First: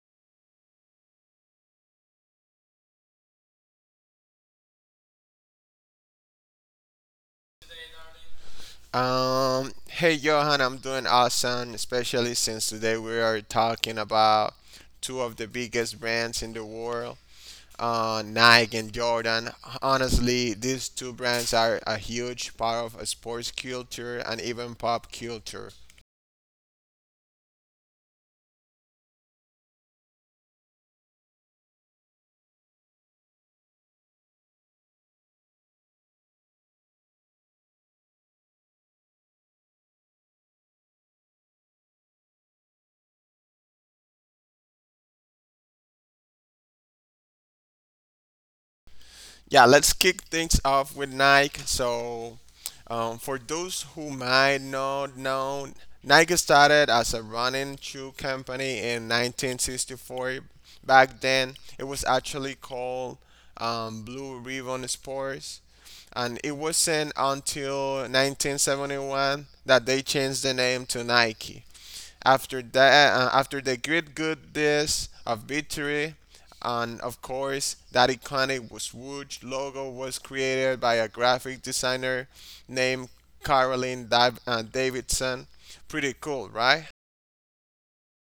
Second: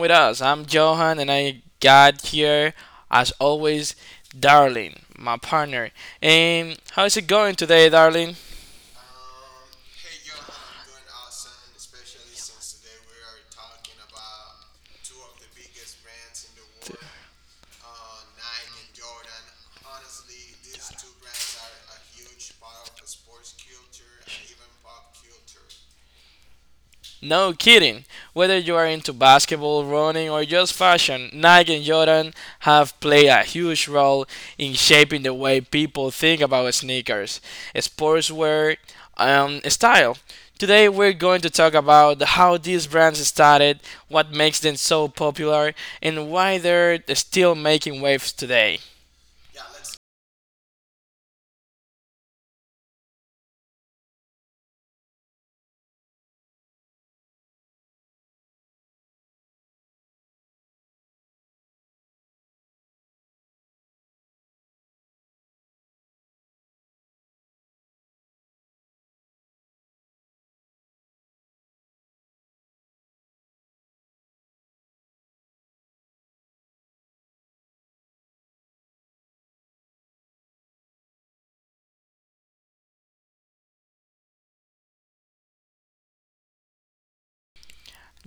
with Us. I'm Johan and I got here, as always, Darling, my partner. And how's it going today, Darling? Hey Johan, I'm doing awesome, especially since today we are talking about two of the biggest brands in the world, Nike and Jordan. Honestly, these two brands are a huge part of sports culture and even pop culture. No kidding. Whether you are into basketball, running, or just fashion, Nike and Jordan have played a huge role in shaping the way people think about sneakers, sportswear, style. Today we're going to talk about how these brands started, what makes them so popular, and why they're still making waves today. Yeah, let's kick things off with Nike. So, for those who might not know, Nike started as a running shoe company in 1964. Back then, it was actually called Blue Ribbon Sports, and it wasn't until 1971 that they changed the name to Nike. After that, after the great good days of victory and of course, that iconic swoosh logo was created by a graphic designer named Caroline Davidson. Pretty cool, right?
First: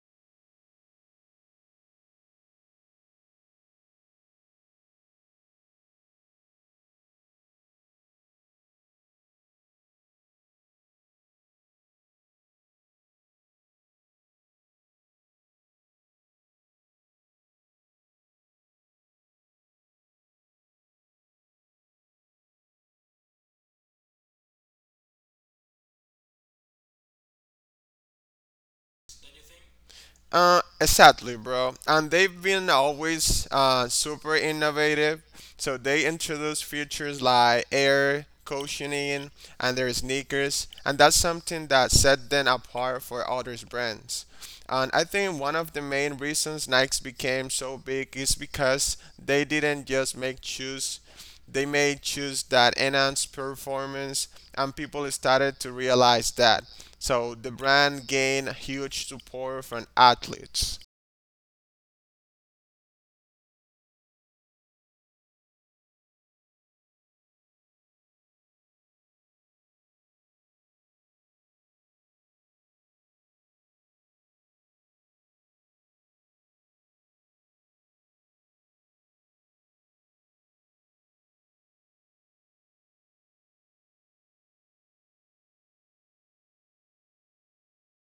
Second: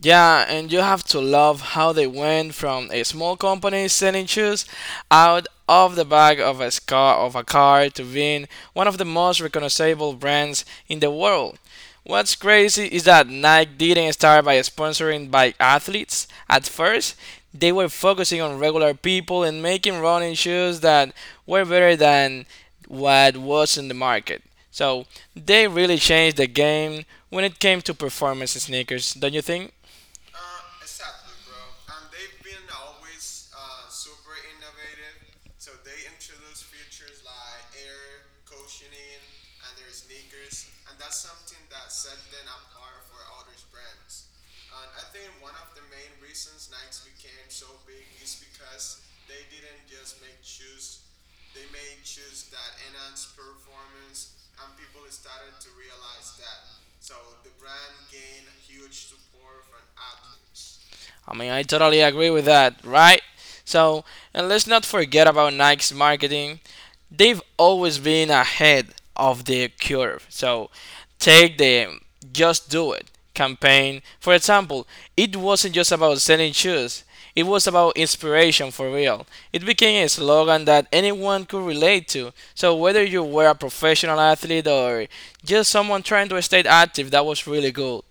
Yeah, and you have to love how they went from a small company selling shoes out of the back of a car to being one of the most recognizable brands in the world. What's crazy is that Nike didn't start by sponsoring by athletes. At first, they were focusing on regular people and making running shoes that were better than what was in the market. So they really changed the game when it came to performance sneakers, don't you think? Exactly, bro. And they've been always super innovative. So they introduce features like air cushioning and their sneakers, and that's something that set them apart for others brands. And I think one of the main reasons Nikes became so big is because they didn't just make shoes, they made shoes that enhanced performance, and people started to realize that. So the brand gained huge support from athletes. I mean, I totally agree with that, right? So, and let's not forget about Nike's marketing. They've always been ahead of the curve. So, take the Just Do It campaign. For example, it wasn't just about selling shoes, it was about inspiration for real. It became a slogan that anyone could relate to. So, whether you were a professional athlete or just someone trying to stay active, that was really good.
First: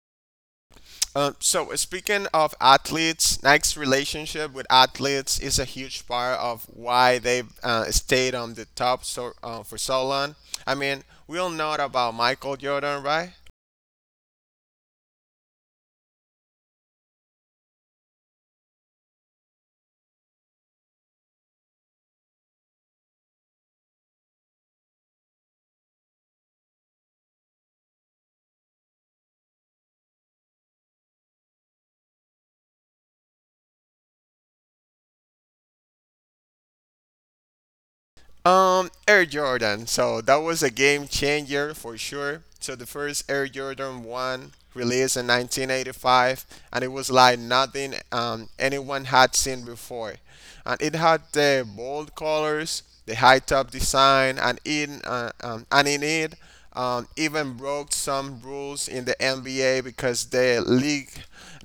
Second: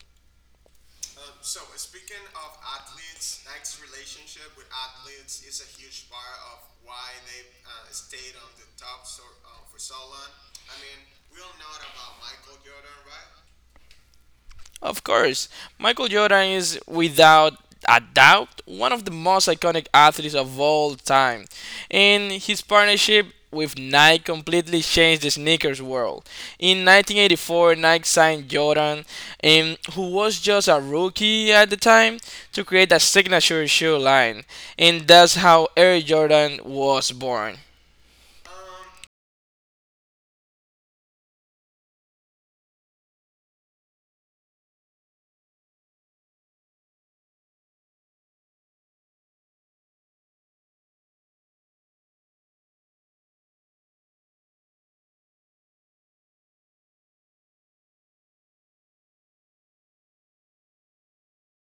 So speaking of athletes, Nike's relationship with athletes is a huge part of why they've stayed on the top so, for so long. I mean, we all know about Michael Jordan, right? Of course, Michael Jordan is without a doubt one of the most iconic athletes of all time, and his partnership with Nike completely changed the sneakers world. In 1984, Nike signed Jordan, who was just a rookie at the time, to create a signature shoe line, and that's how Air Jordan was born. Air Jordan. So that was a game changer for sure. So the first Air Jordan 1 released in 1985, and it was like nothing anyone had seen before. And it had the bold colors, the high top design, and in it even broke some rules in the NBA because the league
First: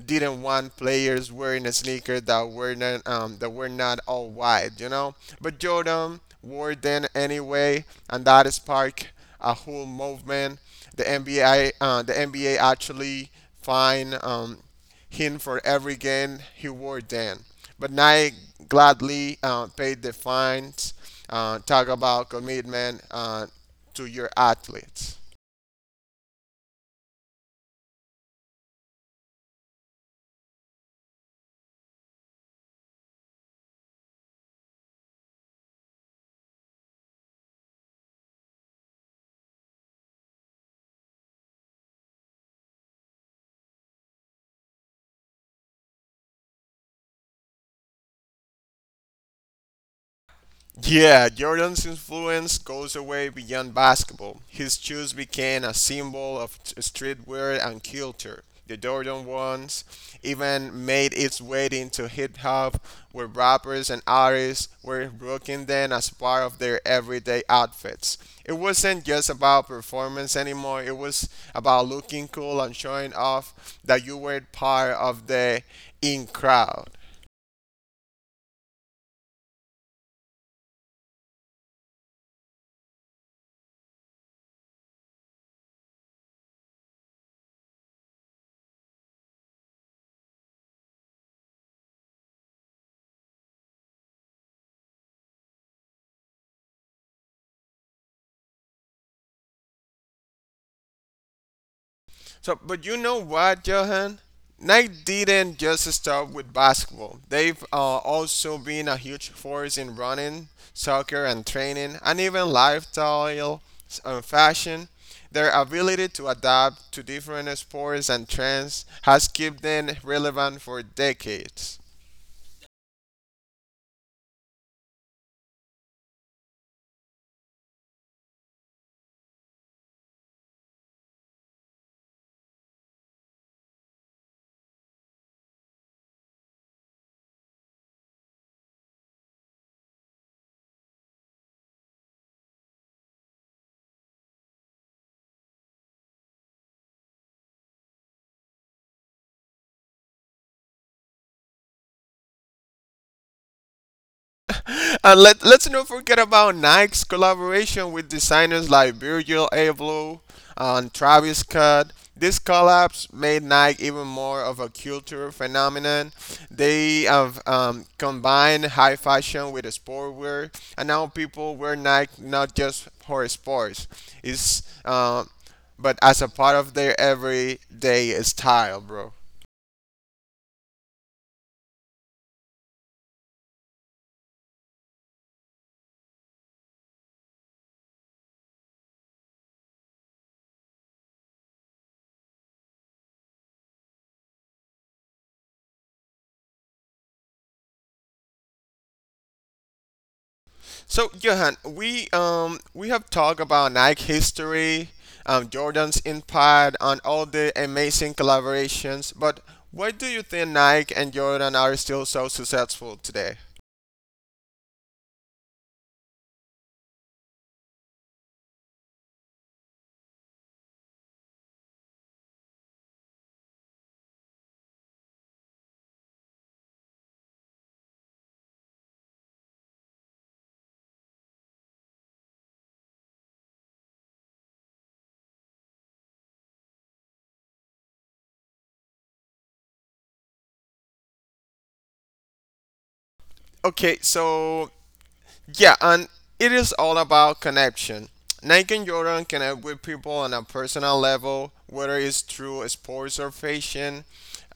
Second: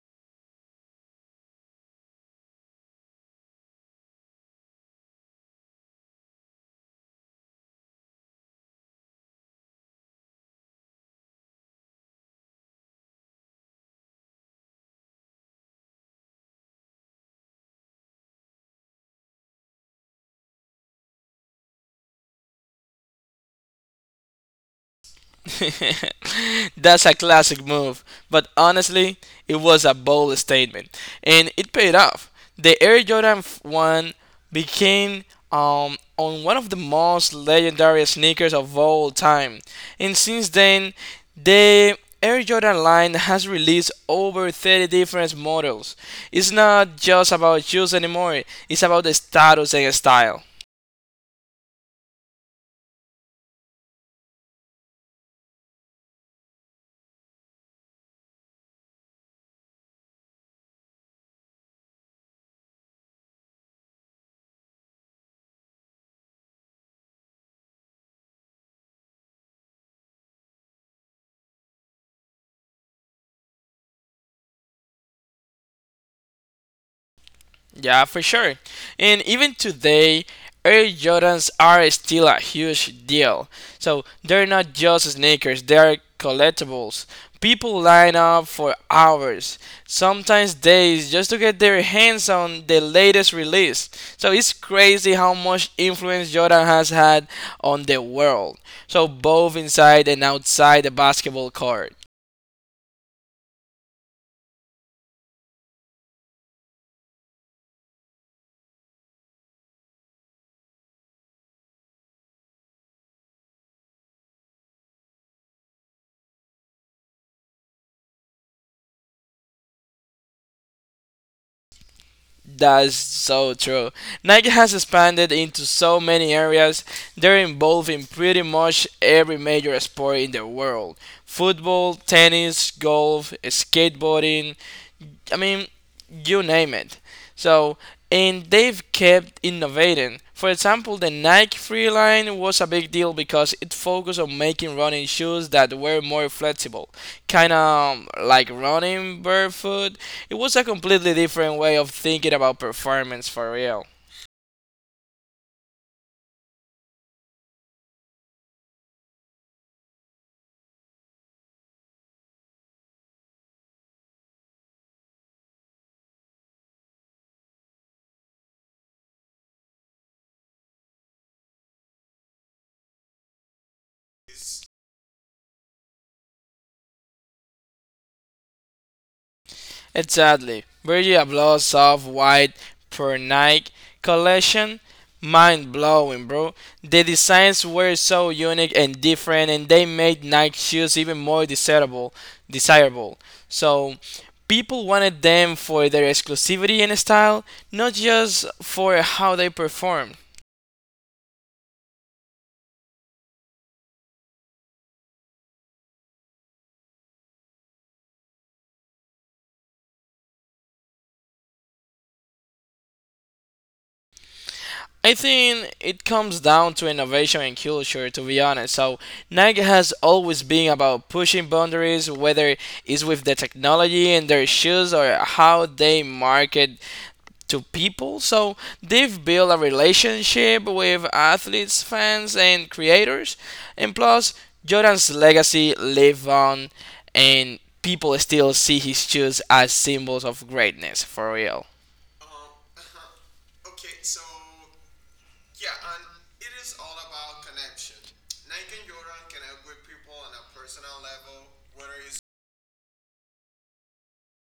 didn't want players wearing a sneaker that were not all white, you know. But Jordan wore them anyway, and that sparked a whole movement. The NBA actually fined him for every game he wore then. But Nike gladly paid the fines. Talk about commitment. To your athletes. That's a classic move, but honestly, it was a bold statement, and it paid off. The Air Jordan 1 became on one of the most legendary sneakers of all time, and since then, the Air Jordan line has released over 30 different models. It's not just about shoes anymore, it's about the status and style. Yeah, Jordan's influence goes away beyond basketball. His shoes became a symbol of streetwear and culture. The Jordan ones even made its way into hip hop, where rappers and artists were rocking them as part of their everyday outfits. It wasn't just about performance anymore, it was about looking cool and showing off that you were part of the in crowd. Yeah, for sure. And even today, Air Jordans are still a huge deal. So they're not just sneakers, they're collectibles. People line up for hours, sometimes days, just to get their hands on the latest release. So it's crazy how much influence Jordan has had on the world. So both inside and outside the basketball court. So, but you know what, Johan? Nike didn't just stop with basketball. They've also been a huge force in running, soccer, and training, and even lifestyle and fashion. Their ability to adapt to different sports and trends has kept them relevant for decades. That's so true. Nike has expanded into so many areas. They're involved in pretty much every major sport in the world football, tennis, golf, skateboarding. I mean, you name it. So and they've kept innovating. For example, the Nike Free line was a big deal because it focused on making running shoes that were more flexible, kind of like running barefoot. It was a completely different way of thinking about performance for real. And let's not forget about Nike's collaboration with designers like Virgil Abloh and Travis Scott. These collabs made Nike even more of a cultural phenomenon. They have combined high fashion with sportswear, and now people wear Nike not just for sports, it's, uh, but as a part of their everyday style, bro. Exactly. Virgil Abloh's soft white Nike collection, mind blowing, bro. The designs were so unique and different, and they made Nike shoes even more desirable. Desirable. So people wanted them for their exclusivity and style, not just for how they perform. So Johan, we have talked about Nike history, Jordan's impact, and all the amazing collaborations. But why do you think Nike and Jordan are still so successful today? I think it comes down to innovation and culture, to be honest. So, Nike has always been about pushing boundaries, whether it's with the technology in their shoes or how they market to people. So, they've built a relationship with athletes, fans, and creators. And plus, Jordan's legacy live on, and people still see his shoes as symbols of greatness, for real. Okay, so yeah, and it is all about connection. Nike and Jordan connect with people on a personal level, whether it's through sports or fashion.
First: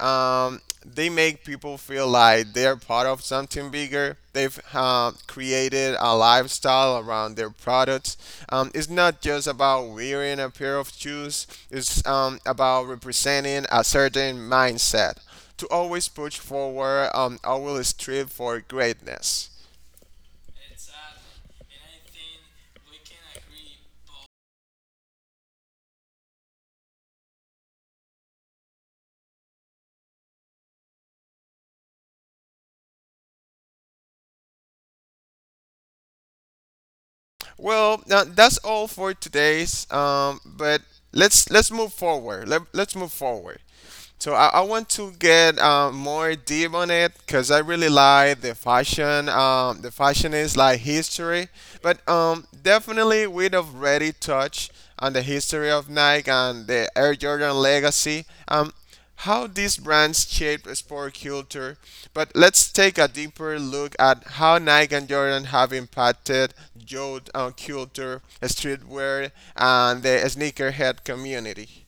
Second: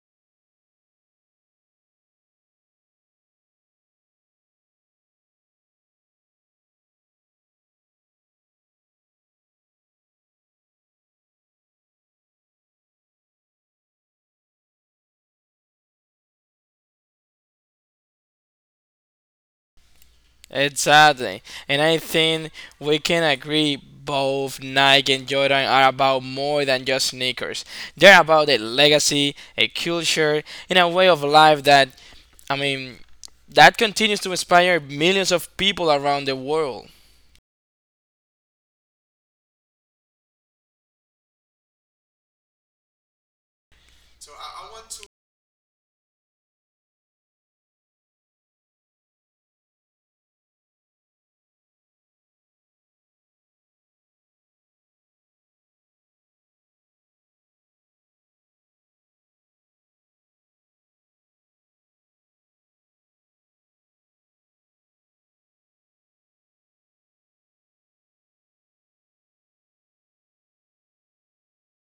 They make people feel like they're part of something bigger. They've created a lifestyle around their products. It's not just about wearing a pair of shoes, it's about representing a certain mindset to always push forward, always strive for greatness. Exactly. And I think we can agree both Nike and Jordan are about more than just sneakers. They're about a legacy, a culture, and a way of life that, I mean, that continues to inspire millions of people around the world. Well, now that's all for today's. But let's move forward. Let's move forward. So I want to get more deep on it because I really like the fashion. The fashion is like history, but definitely we've already touched on the history of Nike and the Air Jordan legacy. How these brands shaped sport culture, but let's take a deeper look at how Nike and Jordan have impacted youth culture, streetwear, and the sneakerhead community.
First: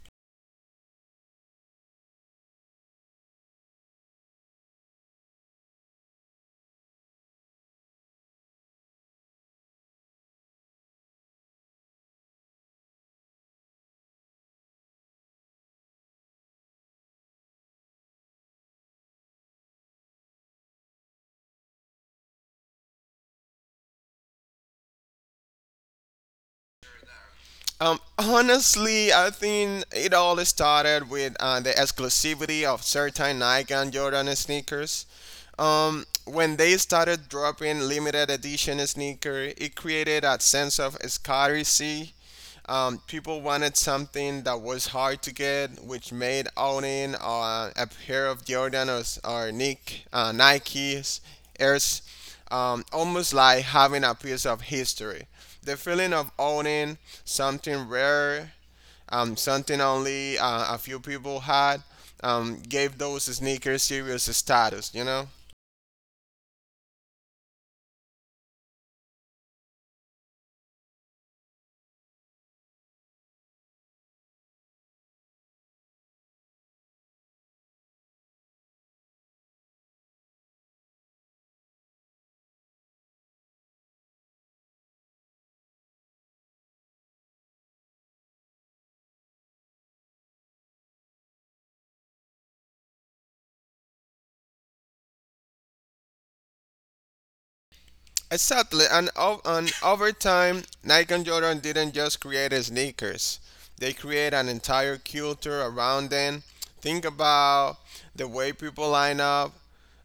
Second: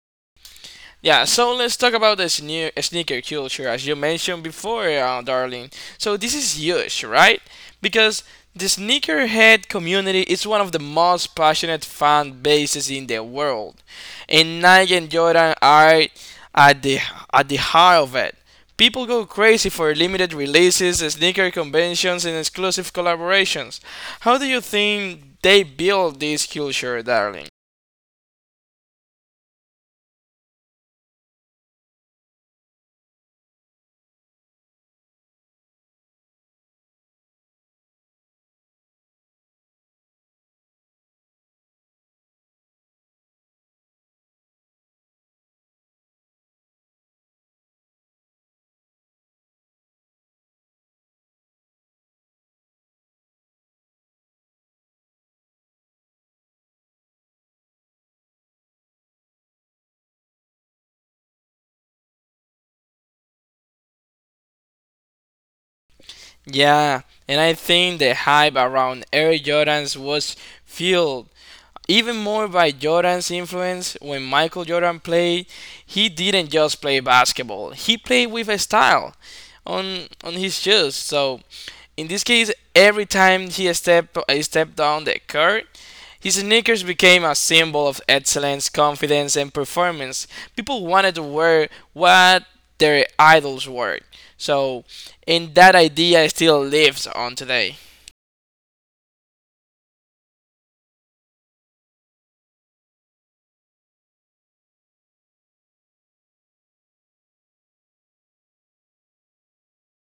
Yeah, so let's talk about the sneaker culture, as you mentioned before, darling. So this is huge, right? Because the sneakerhead community is one of the most passionate fan bases in the world, and Nike and Jordan are at the at the heart of it. People go crazy for limited releases, sneaker conventions, and exclusive collaborations. How do you think they build this culture, darling? Honestly, I think it all started with the exclusivity of certain Nike and Jordan sneakers. When they started dropping limited edition sneaker, it created a sense of scarcity, people wanted something that was hard to get, which made owning a pair of Jordan or Nike's airs almost like having a piece of history. The feeling of owning something rare, something only a few people had, gave those sneakers serious status, you know? Yeah, and I think the hype around Air Jordans was fueled even more by Jordan's influence. When Michael Jordan played, he didn't just play basketball, he played with a style on his shoes. So, in this case, every time he stepped down the court, his sneakers became a symbol of excellence, confidence, and performance. People wanted to wear what their idols were. So, and that idea still lives on today. Exactly, and over time, Nike and Jordan didn't just create sneakers; they create an entire culture around them. Think about the way people line up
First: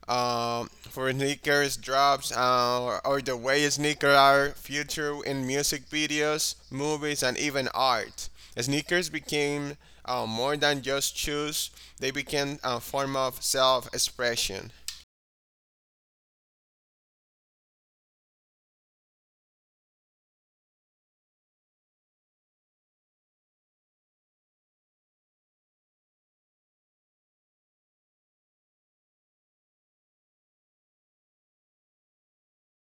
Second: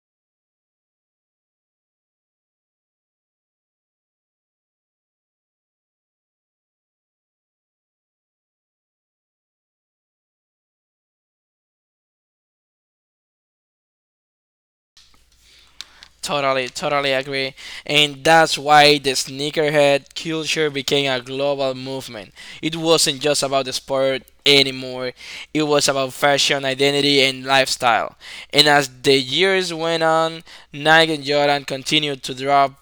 for sneakers drops, or the way sneakers are featured in music videos, movies, and even art. Sneakers became more than just shoes; they became a form of self-expression. Totally, totally agree. And that's why the sneakerhead culture became a global movement. It wasn't just about the sport anymore, it was about fashion, identity, and lifestyle. And as the years went on, Nike and Jordan continued to drop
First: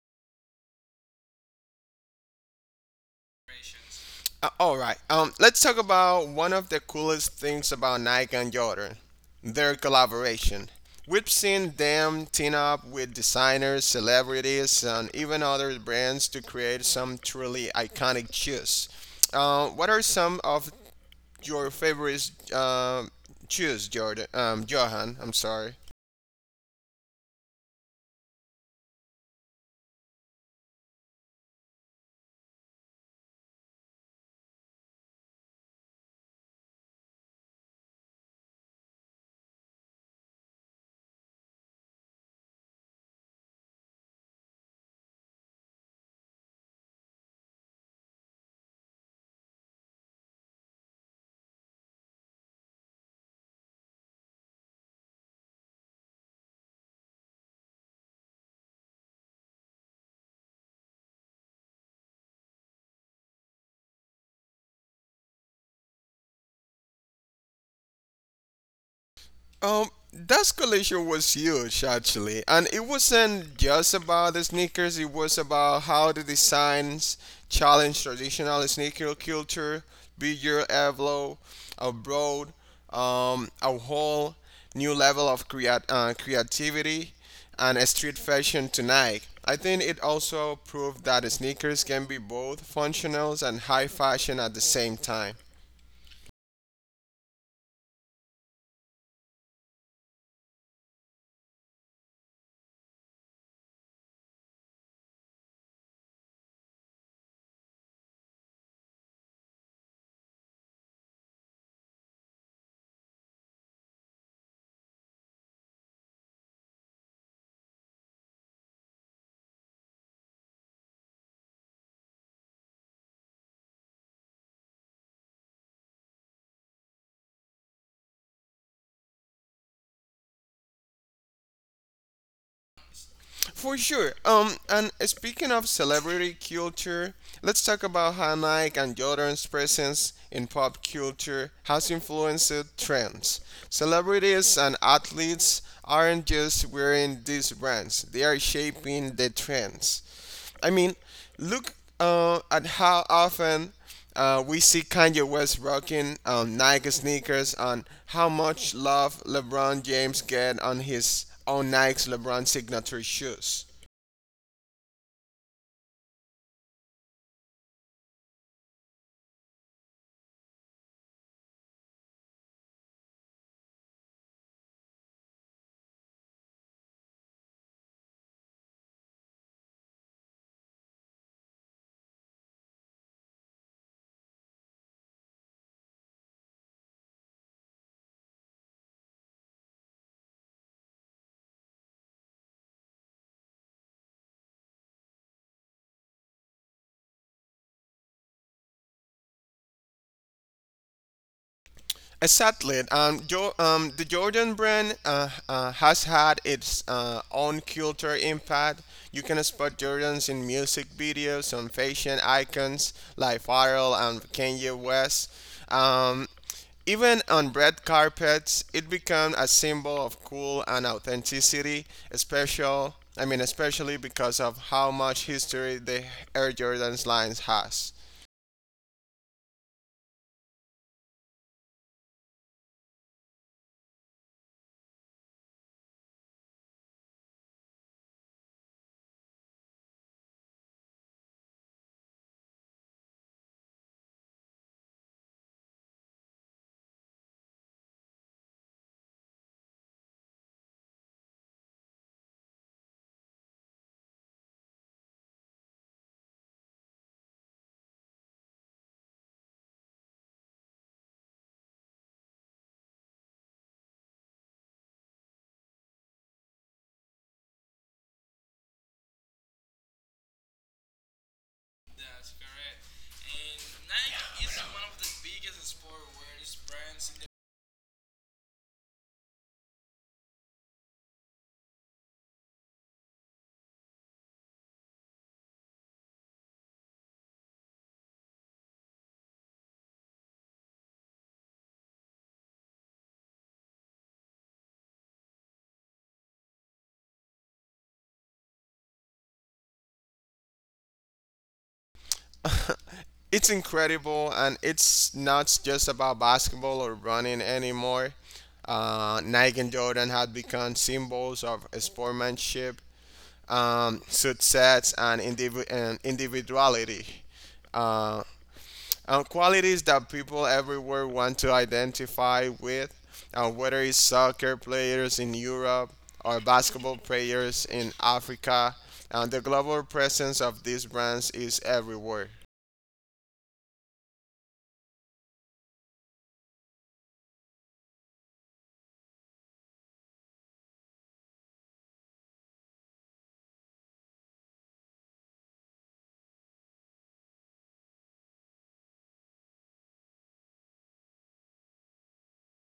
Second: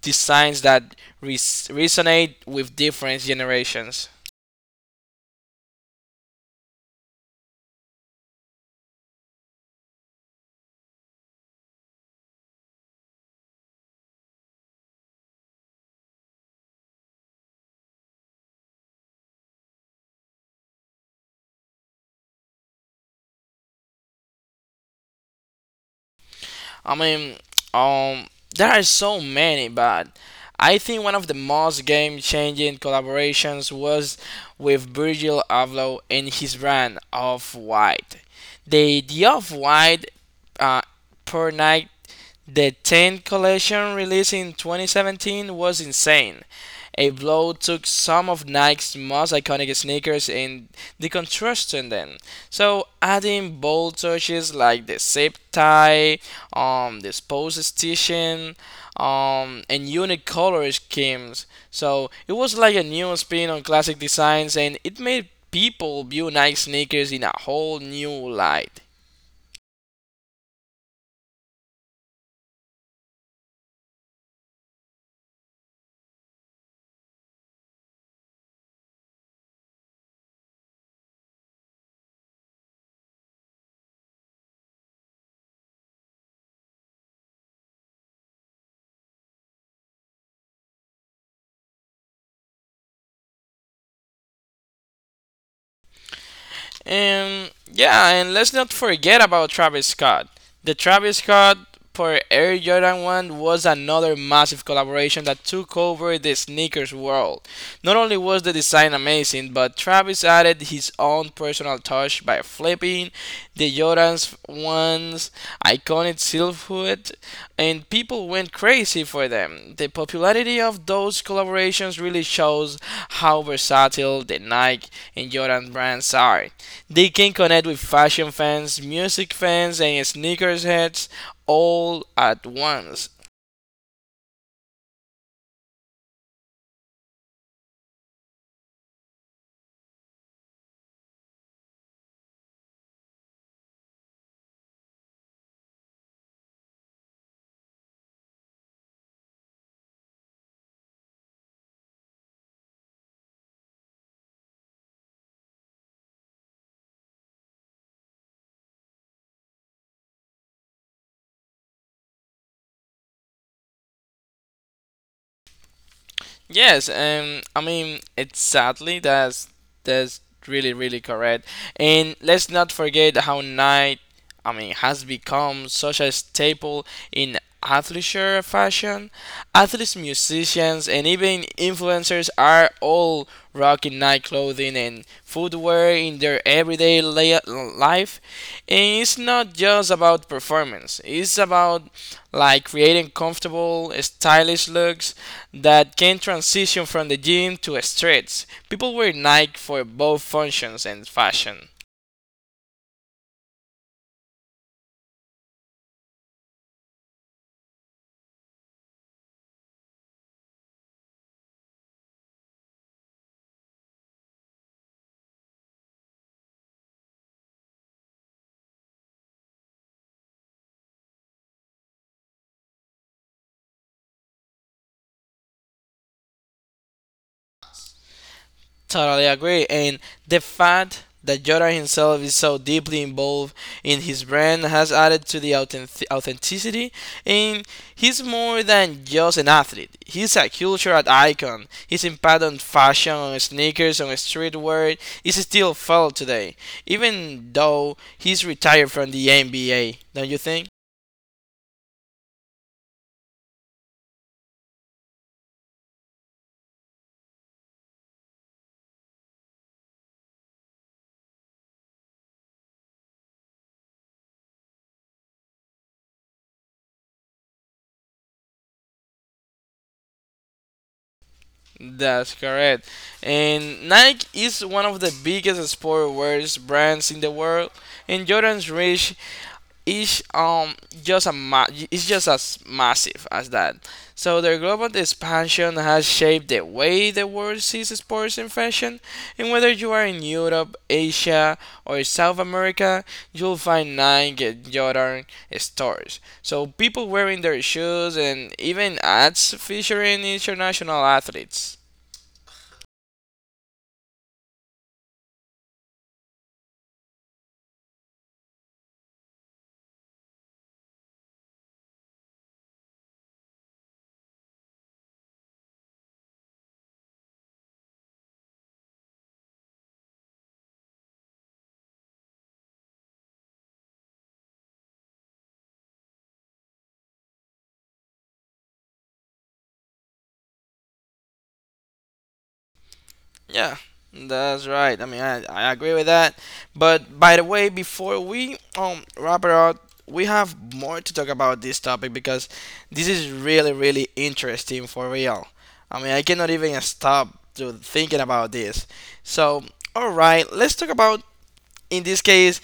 designs that resonate with different generations. All right. Let's talk about one of the coolest things about Nike and Jordan, their collaboration. We've seen them team up with designers, celebrities, and even other brands to create some truly iconic shoes. What are some of your favorite shoes, Jordan? Johan, I'm sorry. I mean, um, there are so many, but I think one of the most game-changing collaborations was with Virgil Abloh and his brand Off White. The Off White uh, Per Night the 10th collection released in 2017 was insane. A blow took some of Nike's most iconic sneakers and deconstructed them. So adding bold touches like the zip tie, the pose stitching, and unique color schemes. So it was like a new spin on classic designs and it made people view Nike sneakers in a whole new light. That collision was huge actually, and it wasn't just about the sneakers. It was about how the designs challenge traditional sneaker culture, be your Evlo, abroad, a whole new level of creativity and a street fashion tonight. I think it also proved that sneakers can be both functional and high fashion at the same time. And yeah, and let's not forget about Travis Scott. The Travis Scott for Air Jordan 1 was another massive collaboration that took over the sneakers world. Not only was the design amazing, but Travis added his own personal touch by flipping the Jordan's 1 guns, iconic silhouette, and people went crazy for them. The popularity of those collaborations really shows how versatile the Nike and Jordan brands are. They can connect with fashion fans, music fans, and sneakers heads all at once. For sure. And speaking of celebrity culture, let's talk about how Nike and Jordan's presence in pop culture has influenced trends. Celebrities and athletes aren't just wearing these brands; they are shaping the trends. I mean, look at how often we see Kanye West rocking Nike sneakers and how much love LeBron James get on his own Nike's LeBron signature shoes. Yes, I mean, it's sadly that's really really correct. And let's not forget how night, I mean, has become such a staple in athleisure fashion. Athletes, musicians, and even influencers are all rocking night clothing and footwear in their everyday life. And it's not just about performance, it's about like creating comfortable, stylish looks that can transition from the gym to streets. People wear Nike for both functions and fashion. Exactly. The Jordan brand has had its own cultural impact. You can spot Jordans in music videos, on fashion icons like Pharrell and Kanye West. Um, Even on red carpets, it became a symbol of cool and authenticity, especially, especially because of how much history the Air Jordans lines has. Totally agree. And the fact that Yoda himself is so deeply involved in his brand has added to the authenticity. And he's more than just an athlete, he's a cultural icon. His impact on fashion, on sneakers, on streetwear is still felt today, even though he's retired from the NBA, don't you think? That's correct. And Nike is one of the biggest sportwear brands in the world, and Jordan's reach is just a is just as massive as that. So their global expansion has shaped the way the world sees sports and fashion, and whether you are in Europe, Asia, or South America, you'll find Nike and Jordan stores. So people wearing their shoes and even ads featuring international athletes. It's incredible and it's not just about basketball or running anymore. Nike and Jordan had become symbols of sportsmanship, success, and individuality. Uh, and qualities that people everywhere want to identify with, whether it's soccer players in Europe or basketball players in Africa. The global presence of these brands is everywhere. Yeah, that's right. I mean, I agree with that. But by the way, before we wrap it up, we have more to talk about this topic because this is really, really interesting for real. I mean, I cannot even stop to thinking about this. So, all right, let's talk about in this case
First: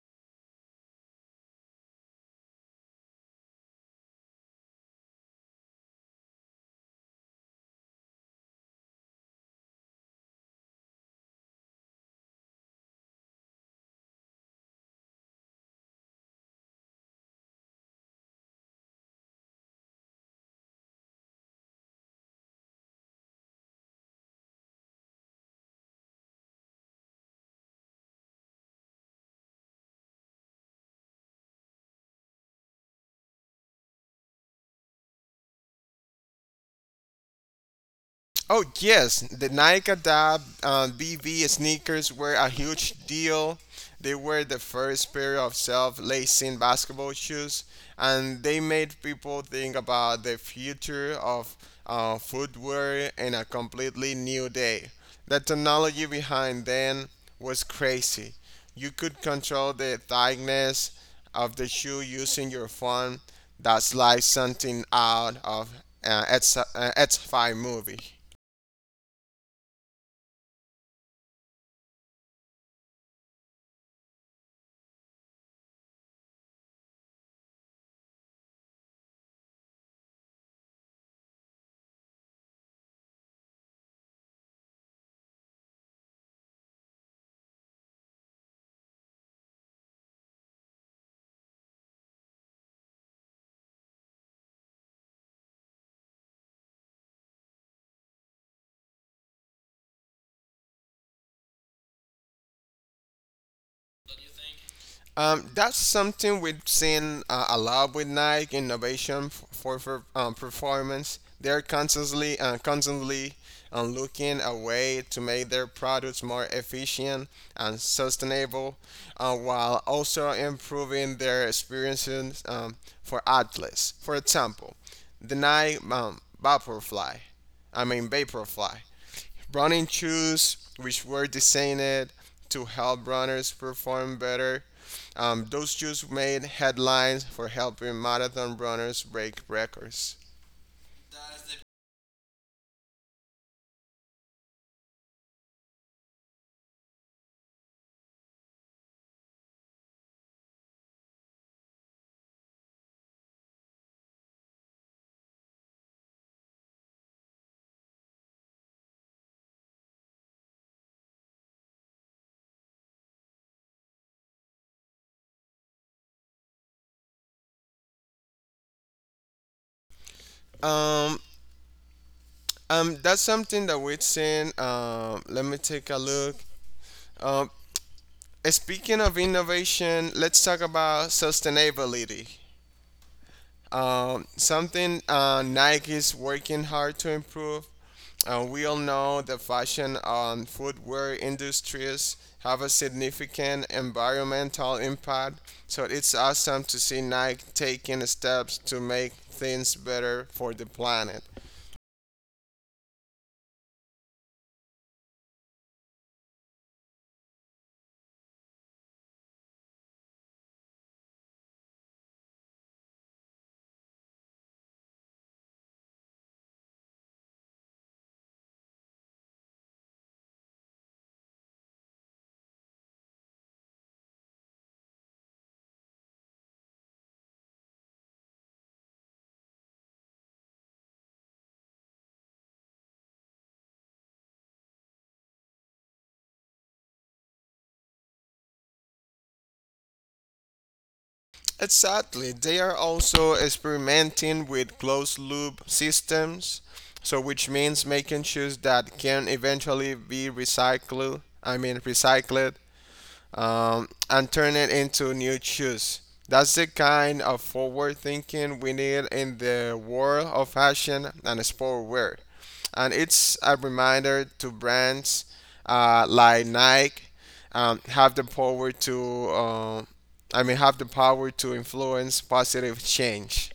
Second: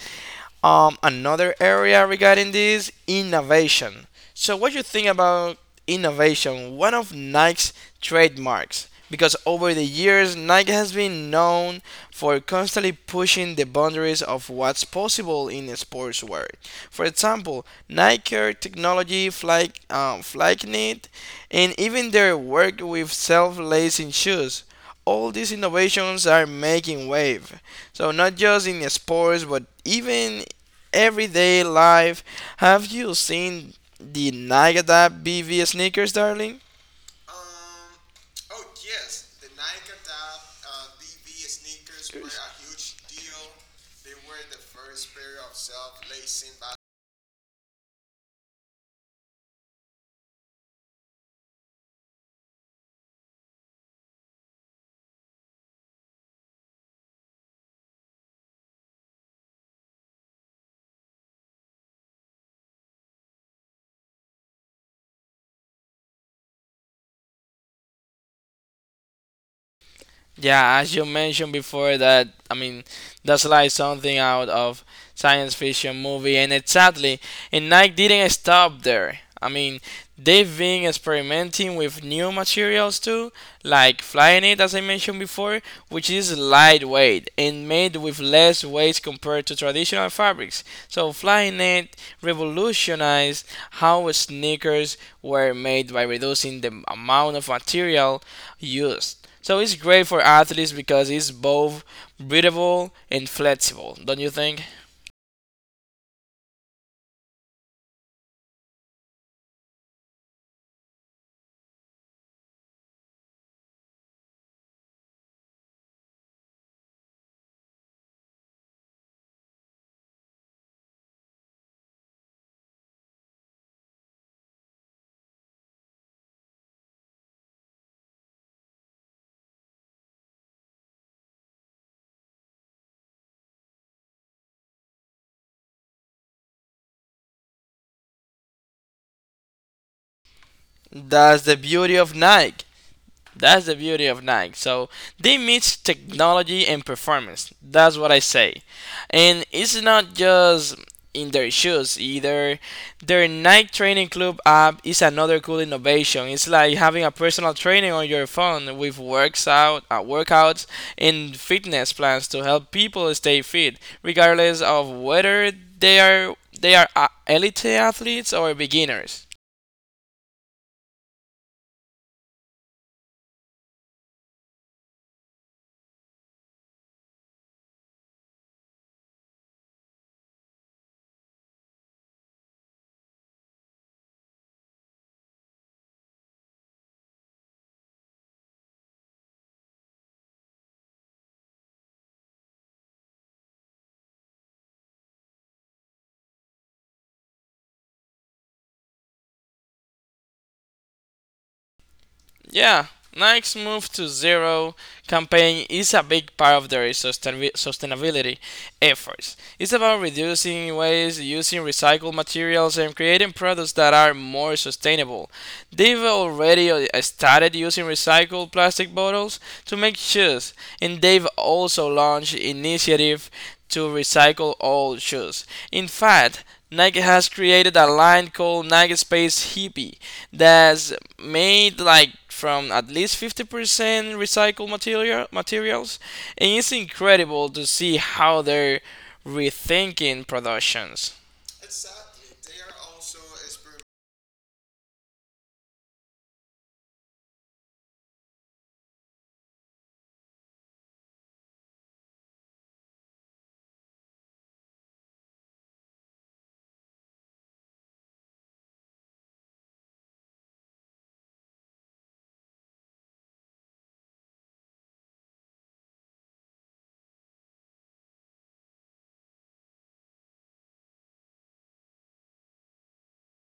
another area regarding this innovation. So, what you think about innovation? One of Nike's trademarks, because over the years Nike has been known for constantly pushing the boundaries of what's possible in the sportswear. For example, Nike Air technology, Fly, Flyknit, and even their work with self-lacing shoes. All these innovations are making wave. So not just in sports, but even everyday life. Have you seen the Nagada BV sneakers, darling? Oh yes, the Nike BV sneakers were a huge deal. They were the first pair of self-lacing basketball shoes, and they made people think about the future of footwear in a completely new day. The technology behind them was crazy. You could control the thickness of the shoe using your phone. That's like something out of uh, X, uh, X5 movie. Yeah, as you mentioned before, that I mean, that's like something out of science fiction movie. And exactly, and Nike didn't stop there. I mean, they've been experimenting with new materials too, like Flyknit, as I mentioned before, which is lightweight and made with less waste compared to traditional fabrics. So Flyknit revolutionized how sneakers were made by reducing the amount of material used. So it's great for athletes because it's both breathable and flexible, don't you think? That's something we've seen a lot with Nike innovation for performance. They're constantly looking a way to make their products more efficient and sustainable, while also improving their experiences for athletes. For example, the Nike Vaporfly, I mean Vaporfly, running shoes which were designed to help runners perform better, those Jews made headlines for helping marathon runners break records. That's the beauty of Nike. That's the beauty of Nike. So they mix technology and performance. That's what I say. And it's not just in their shoes either. Their Nike Training Club app is another cool innovation. It's like having a personal training on your phone with works out, workouts and fitness plans to help people stay fit, regardless of whether they are elite athletes or beginners. Um, that's something that we've seen. Let me take a look. Um, speaking of innovation, let's talk about sustainability. Something Nike is working hard to improve. We all know the fashion and footwear industries have a significant environmental impact, so it's awesome to see Nike taking steps to make things better for the planet. Yeah, Nike's move to zero campaign is a big part of their sustainability efforts. It's about reducing waste, using recycled materials, and creating products that are more sustainable. They've already started using recycled plastic bottles to make shoes, and they've also launched initiative to recycle old shoes. In fact, Nike has created a line called Nike Space Hippie that's made like from at least 50% recycled materials and it's incredible to see how they're rethinking productions. Exactly. They are also experimenting with closed loop systems, so which means making shoes that can eventually be recycled, I mean recycled and turn it into new shoes. That's the kind of forward thinking we need in the world of fashion and sportwear. And it's a reminder to brands like Nike have the power to, have the power to influence positive change.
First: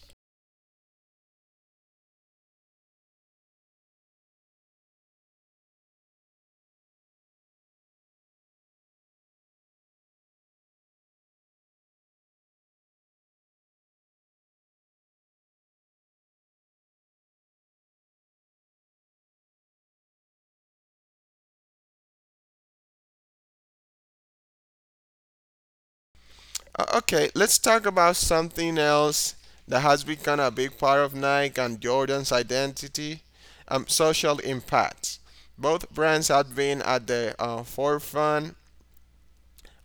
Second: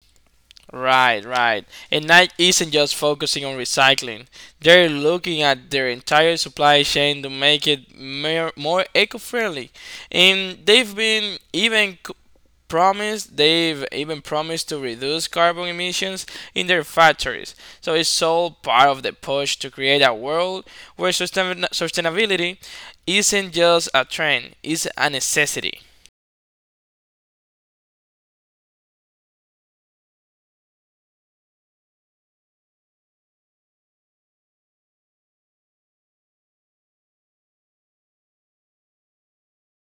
Right, right. And Nike isn't just focusing on recycling. They're looking at their entire supply chain to make it more eco-friendly. And they've been even c- promised they've even promised to reduce carbon emissions in their factories. So it's all part of the push to create a world where sustainability isn't just a trend, it's a necessity. Okay, let's talk about something else that has become a big part of Nike and Jordan's identity, social impact. Both brands have been at the forefront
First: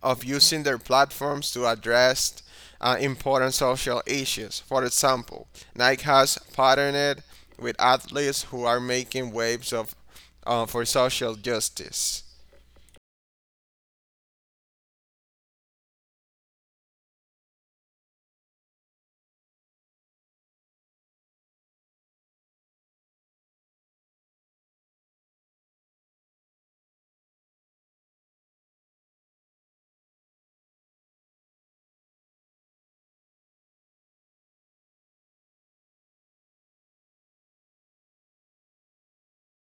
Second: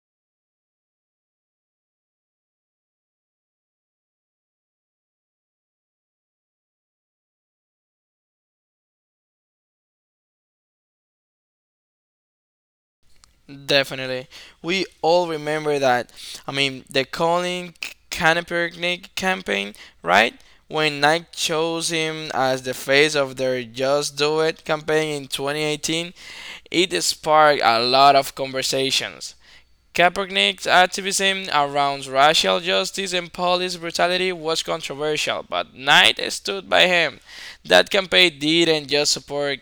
of using their platforms to address important social issues. For example, Nike has partnered with athletes who are making waves of for social justice. Definitely. We all remember that. I mean, the Colin Kaepernick campaign, right? When Nike chose him as the face of their Just Do It campaign in 2018, it sparked a lot of conversations. Kaepernick's activism around racial justice and police brutality was controversial, but Knight stood by him. That campaign didn't just support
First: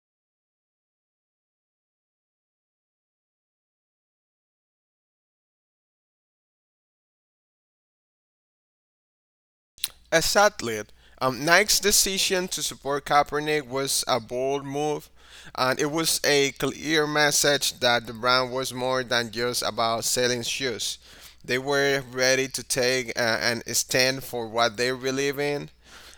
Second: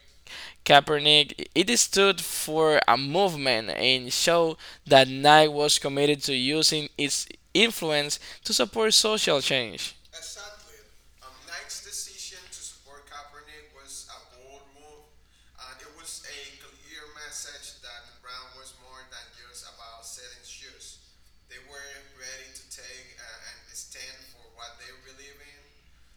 Kaepernick, it stood for a movement and showed that Nike was committed to using its influence to support social change. Exactly. Nike's decision to support Kaepernick was a bold move, and it was a clear message that the brand was more than just about selling shoes. They were ready to take and stand for what they believe in.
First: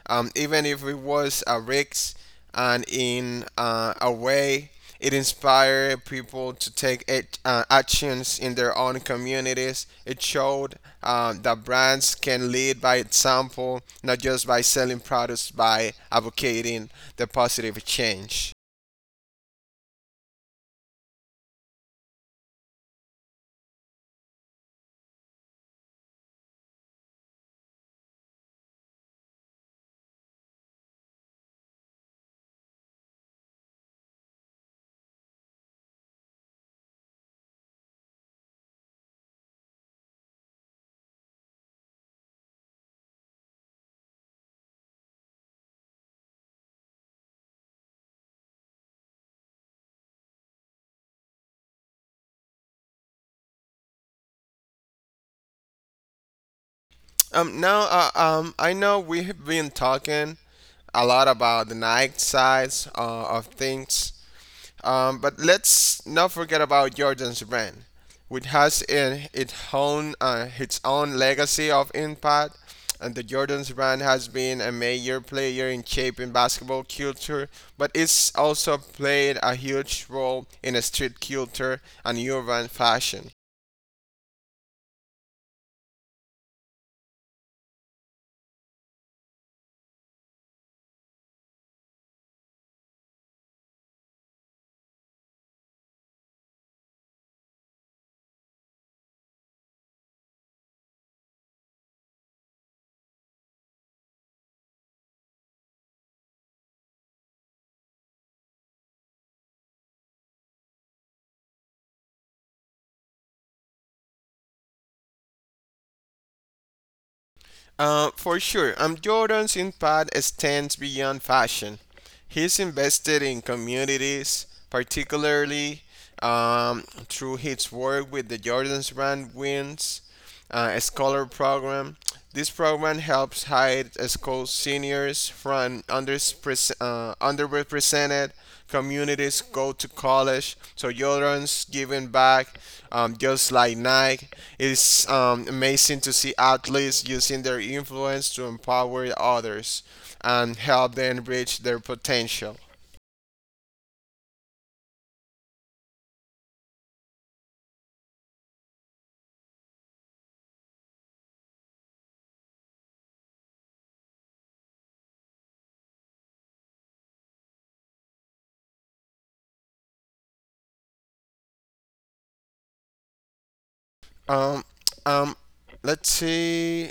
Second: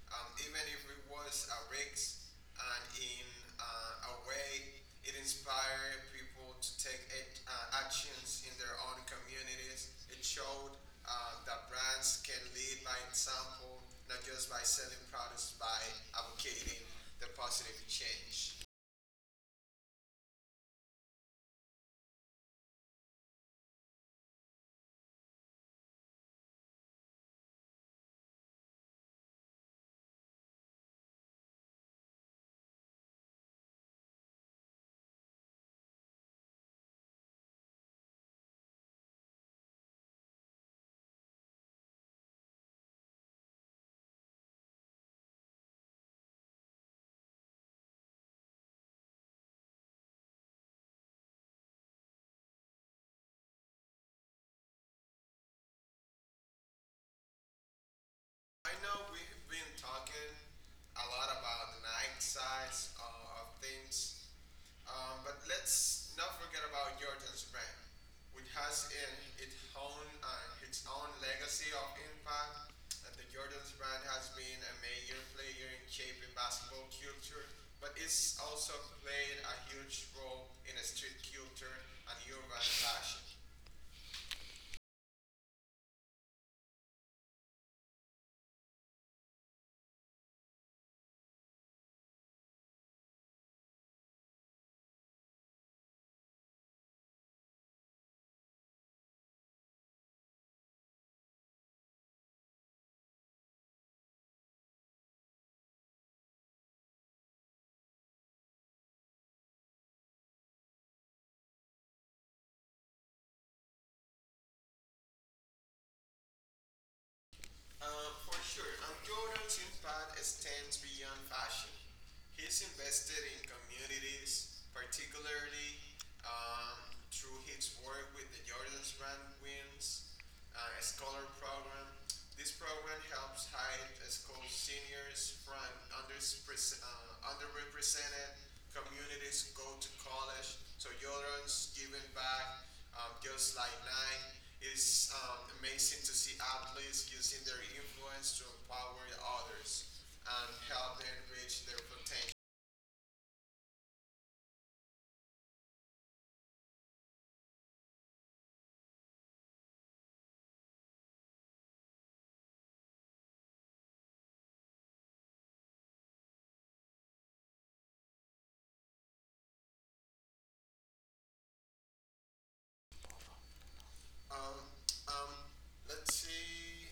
Even if it was a risk and in a way it inspired people to take actions in their own communities. It showed that brands can lead by example, not just by selling products, by advocating the positive change. I know we've been talking a lot about the night sides of things, but let's not forget about Jordan's brand, which has in its own legacy of impact. And the Jordan's brand has been a major player in shaping basketball culture, but it's also played a huge role in street culture and urban fashion. For sure. Jordan's impact extends beyond fashion. He's invested in communities, particularly um, through his work with the Jordan's Brand Wins, a scholar program. This program helps high school seniors from underrepresented communities go to college. So children's giving back, just like Nike. It's amazing to see athletes using their influence to empower others and help them reach their potential. Um, um, let's see.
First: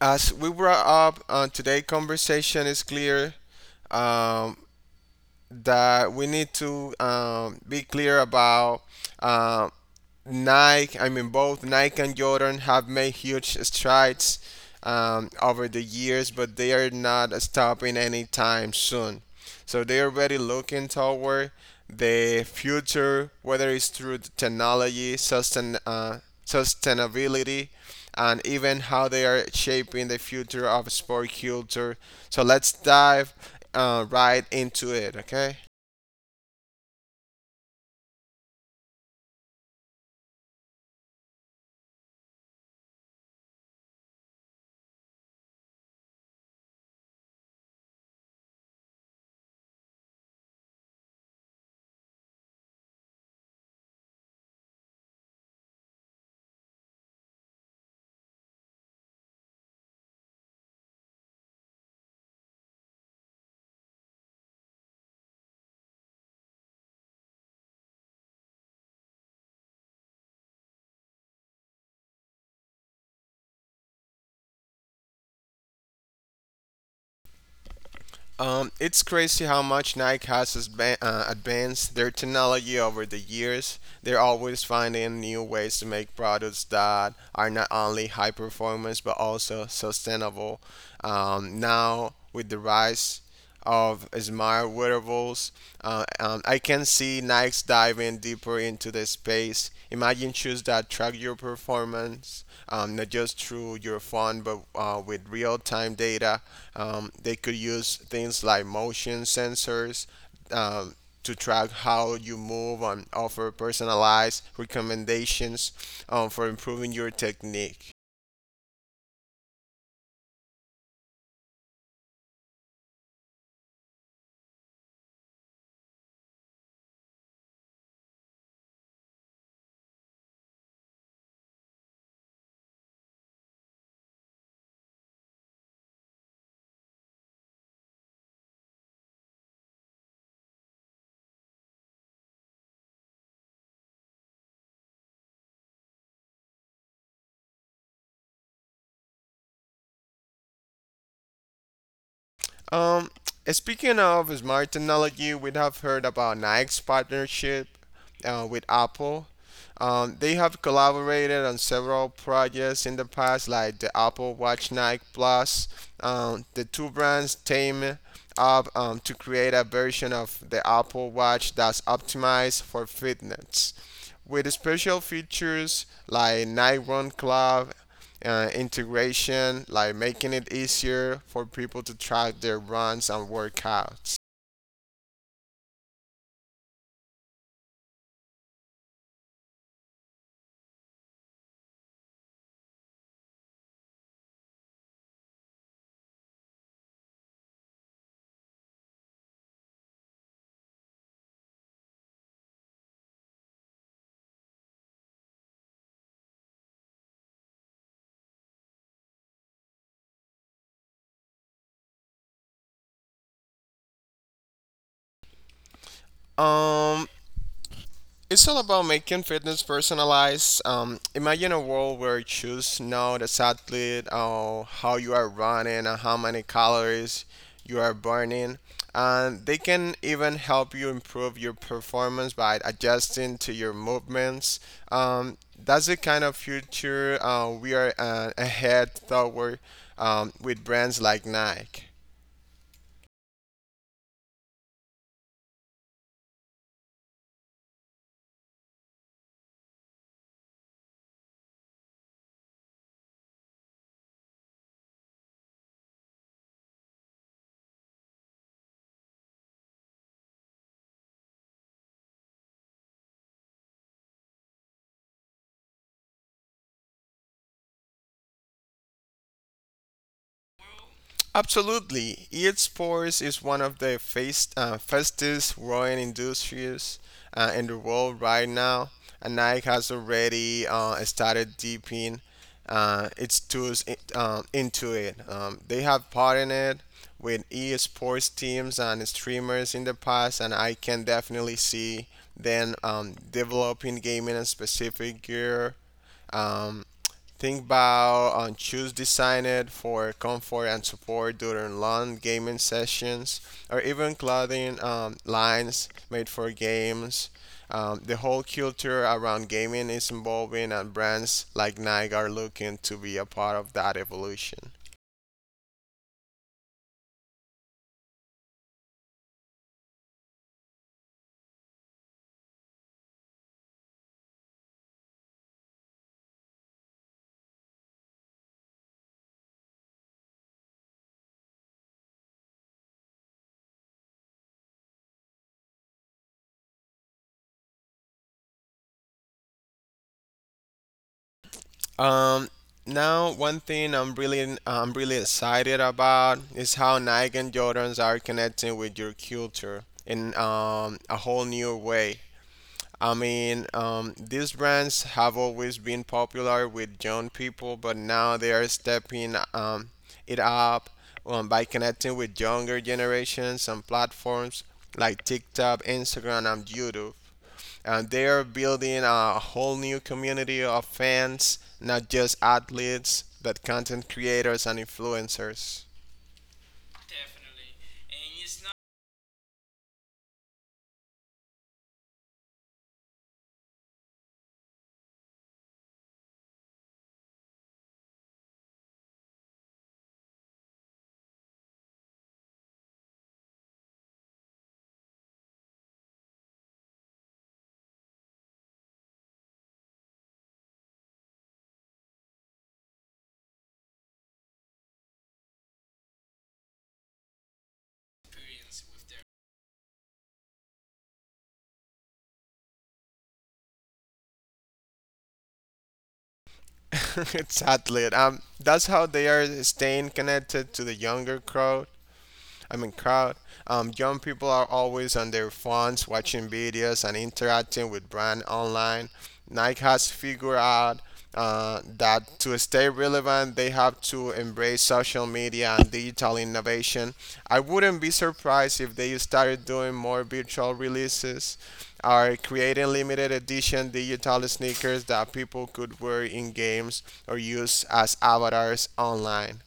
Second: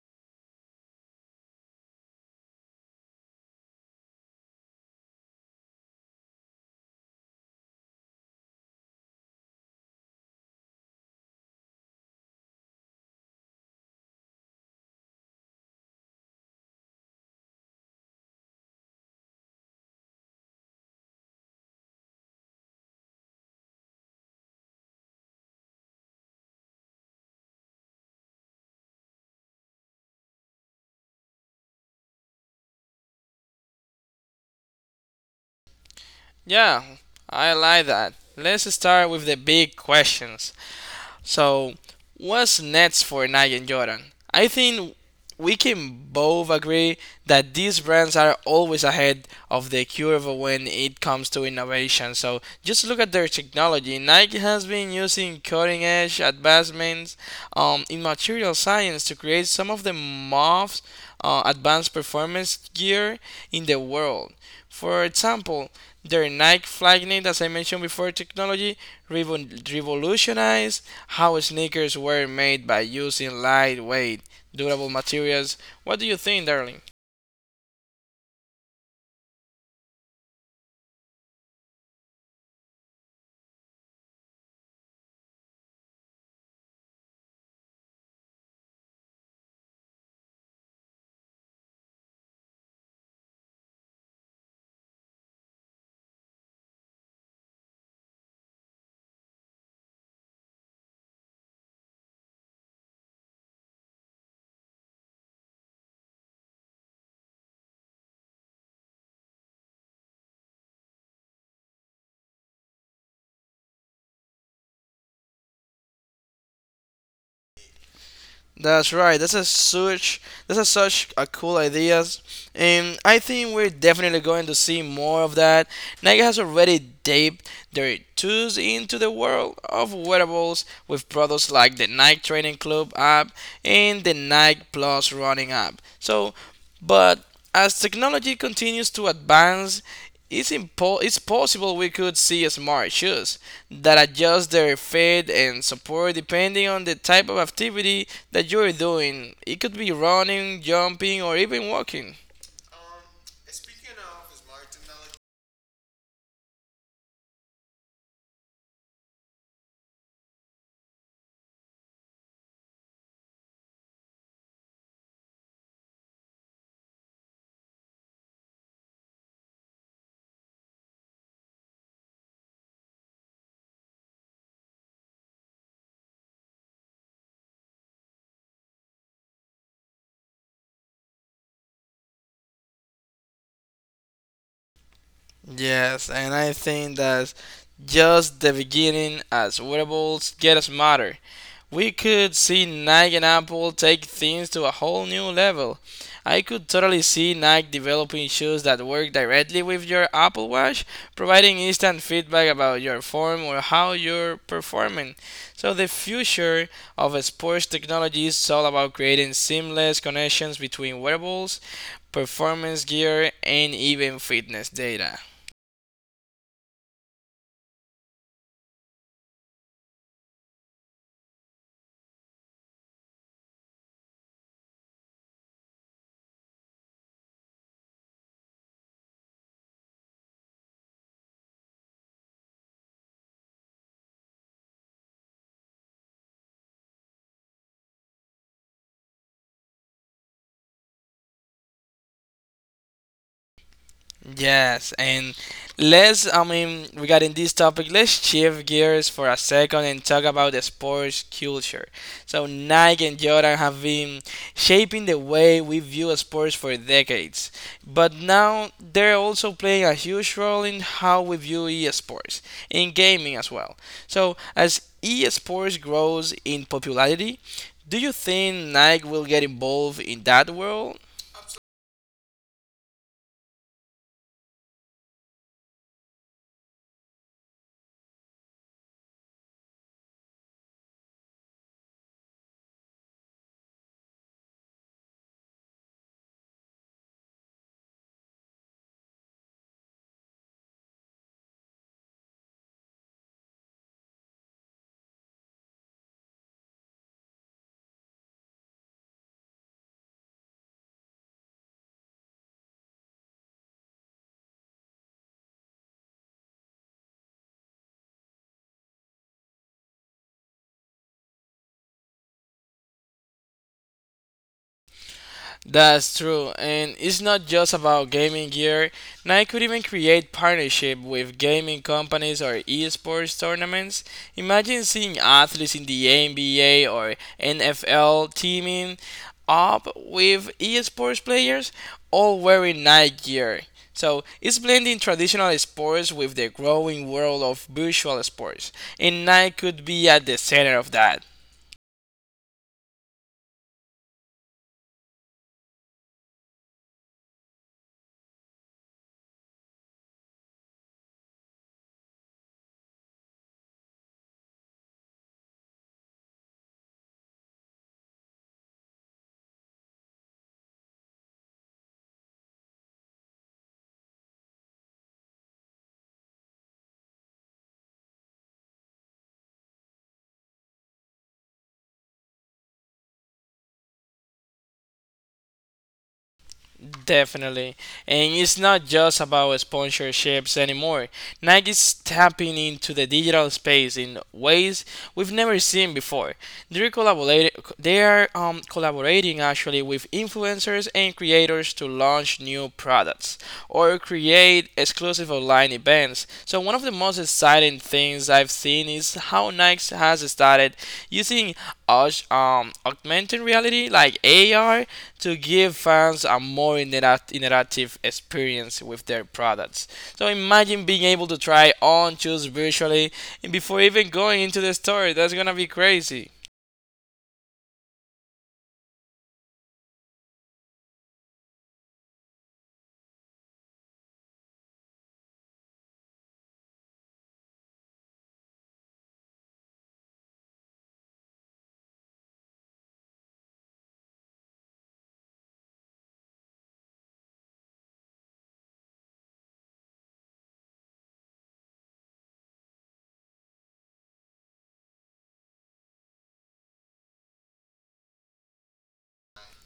As we wrap up on today's conversation, it's clear um, that we need to be clear about. um Nike, I mean, both Nike and Jordan have made huge strides over the years, but they are not stopping anytime soon. So they are already looking toward the future, whether it's through the technology, sustainability, and even how they are shaping the future of sport culture. So let's dive right into it, okay? Yeah, I like that. Let's start with the big questions. So, what's next for Nike and Jordan? I think we can both agree that these brands are always ahead of the curve when it comes to innovation. So, just look at their technology. Nike has been using cutting edge advancements in material science to create some of the most advanced performance gear in the world. For example, their Nike Flyknit, as I mentioned before, technology revolutionized how sneakers were made by using lightweight, durable materials. What do you think, darling? It's crazy how much Nike has advanced their technology over the years. They're always finding new ways to make products that are not only high performance but also sustainable. Now, with the rise of smart wearables. I can see Nike's diving deeper into the space. Imagine shoes that track your performance, not just through your phone, but with real time data. They could use things like motion sensors. Um, to track how you move and offer personalized recommendations for improving your technique. That's right. That's a such a cool ideas, and I think we're definitely going to see more of that. Nike has already dipped their toes into the world of wearables with products like the Nike Training Club app and the Nike Plus Running app. But as technology continues to advance, it's possible we could see smart shoes that adjust their fit and support depending on the type of activity that you're doing. It could be running, jumping, or even walking. Um, Speaking of smart technology, we have heard about Nike's partnership with Apple. They have collaborated on several projects in the past, like the Apple Watch Nike Plus. The two brands team up to create a version of the Apple Watch that's optimized for fitness, with special features like Nike Run Club integration, like making it easier for people to track their runs and workouts. Yes, and I think that's just the beginning as wearables get smarter. We could see Nike and Apple take things to a whole new level. I could totally see Nike developing shoes that work directly with your Apple Watch, providing instant feedback about your form or how you're performing. So, the future of sports technology is all about creating seamless connections between wearables, performance gear, and even fitness data. Um, It's all about making fitness personalized. Imagine a world where you choose to know this athlete, how you are running, and how many calories you are burning. And they can even help you improve your performance by adjusting to your movements. Um, that's the kind of future we are ahead toward with brands like Nike. Yes, and regarding this topic, let's shift gears for a second and talk about the sports culture. So, Nike and Jordan have been shaping the way we view sports for decades, but now they're also playing a huge role in how we view esports, in gaming as well. So, as esports grows in popularity, do you think Nike will get involved in that world? Absolutely. Esports is one of the fastest growing industries in the world right now. And Nike has already started deeping its tools into it. They have partnered with esports teams and streamers in the past, and I can definitely see them developing gaming and specific gear. Um, Think about on shoes designed for comfort and support during long gaming sessions, or even clothing lines made for games. The whole culture around gaming is evolving, and brands like Nike are looking to be a part of that evolution. That's true, and it's not just about gaming gear. Nike could even create partnership with gaming companies or esports tournaments. Imagine seeing athletes in the NBA or NFL teaming up with esports players, all wearing Nike gear. So it's blending traditional sports with the growing world of virtual sports, and Nike could be at the center of that. Um, Now one thing I'm really excited about is how Nike and Jordans are connecting with your culture in a whole new way. I mean, these brands have always been popular with young people, but now they are stepping it up by connecting with younger generations on platforms like TikTok, Instagram, and YouTube. And they are building a whole new community of fans, not just athletes, but content creators and influencers. Definitely. And it's not just about sponsorships anymore. Nike's tapping into the digital space in ways we've never seen before. They're collaborating, they are collaborating actually with influencers and creators to launch new products or create exclusive online events. So, one of the most exciting things I've seen is how Nike has started using augmented reality, like AR, to give fans a more interactive experience with their products. So imagine being able to try on, choose virtually, and before even going into the store. That's gonna be crazy. It's athlete. That's how they are staying connected to the younger crowd I mean, crowd. Young people are always on their phones watching videos and interacting with brands online. Nike has figured out that to stay relevant, they have to embrace social media and digital innovation. I wouldn't be surprised if they started doing more virtual releases or creating limited edition digital sneakers that people could wear in games or use as avatars online.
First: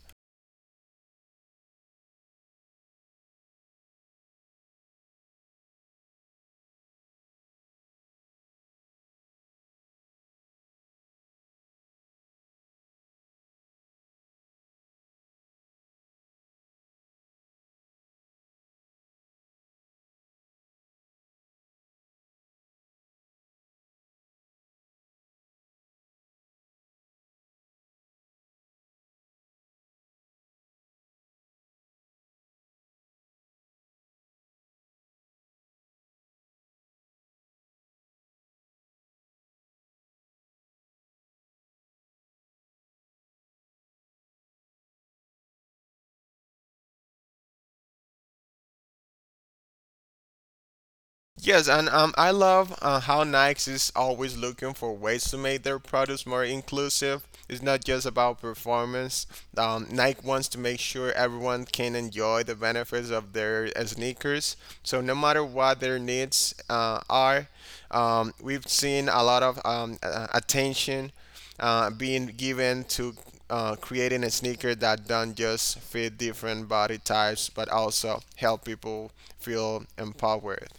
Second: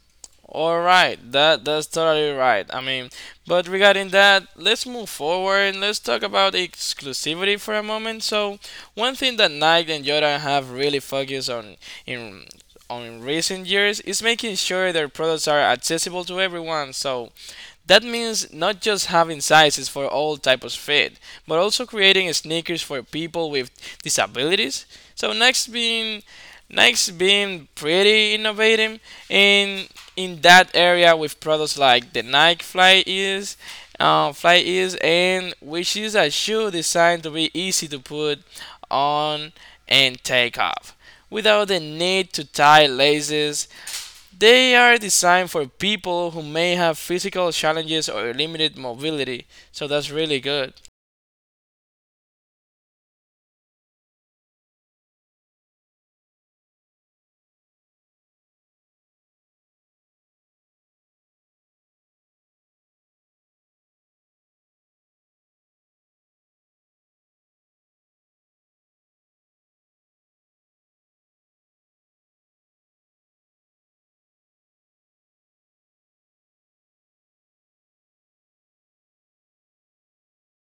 All right, that's totally right. I mean, but regarding that, let's move forward and let's talk about exclusivity for a moment. So, one thing that Nike and Jordan have really focused on in in recent years is making sure their products are accessible to everyone. So, that means not just having sizes for all types of fit, but also creating sneakers for people with disabilities. So next being pretty innovative in in that area with products like the Fly Ease, and which is a shoe designed to be easy to put on and take off without the need to tie laces. They are designed for people who may have physical challenges or limited mobility, so that's really good. Yes, and I love how Nike is always looking for ways to make their products more inclusive. It's not just about performance. Nike wants to make sure everyone can enjoy the benefits of their sneakers. So no matter what their needs are, we've seen a lot of attention being given to creating a sneaker that don't just fit different body types, but also help people feel empowered.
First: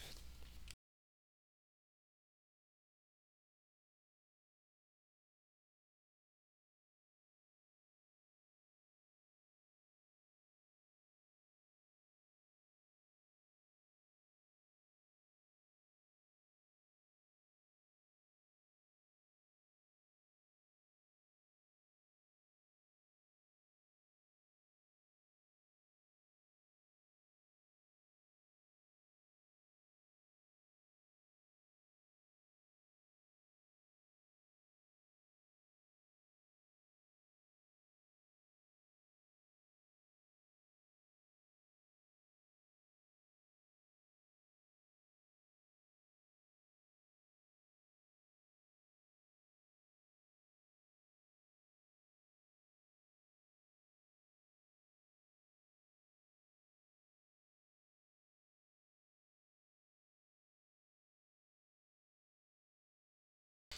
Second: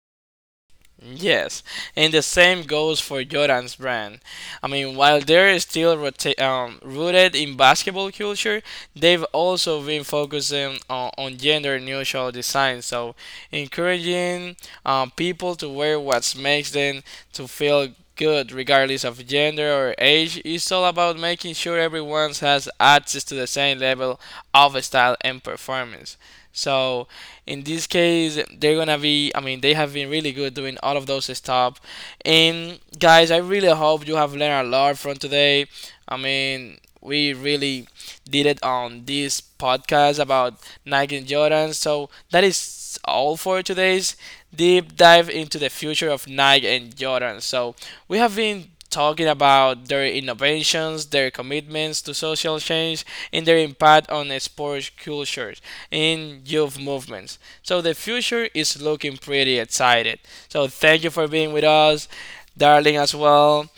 Yes, and the same goes for Jordan's brand. I mean, while they're still rooted in basketball culture, they've also been focusing on gender neutral design, so encouraging people to wear what makes them to feel good regardless of gender or age. It's all about making sure everyone has access to the same level of style and performance. So in this case, they're gonna be. I mean, they have been really good doing all of those stuff. And guys, I really hope you have learned a lot from today. I mean, we really did it on this podcast about Nike and Jordan. So that is all for today's deep dive into the future of Nike and Jordan. So we have been talking about their innovations, their commitments to social change, and their impact on sports culture in youth movements. So the future is looking pretty excited. So thank you for being with us, darling, as well.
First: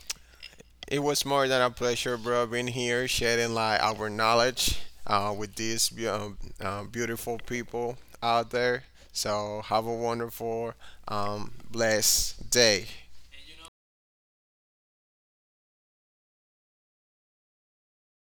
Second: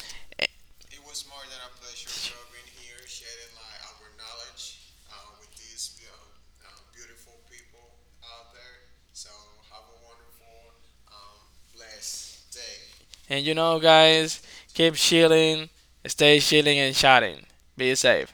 It was more than a pleasure, bro, being here, sharing like our knowledge with these beautiful people out there. So have a wonderful, blessed day. And you know, guys, keep chilling, stay chilling and chatting. Be safe.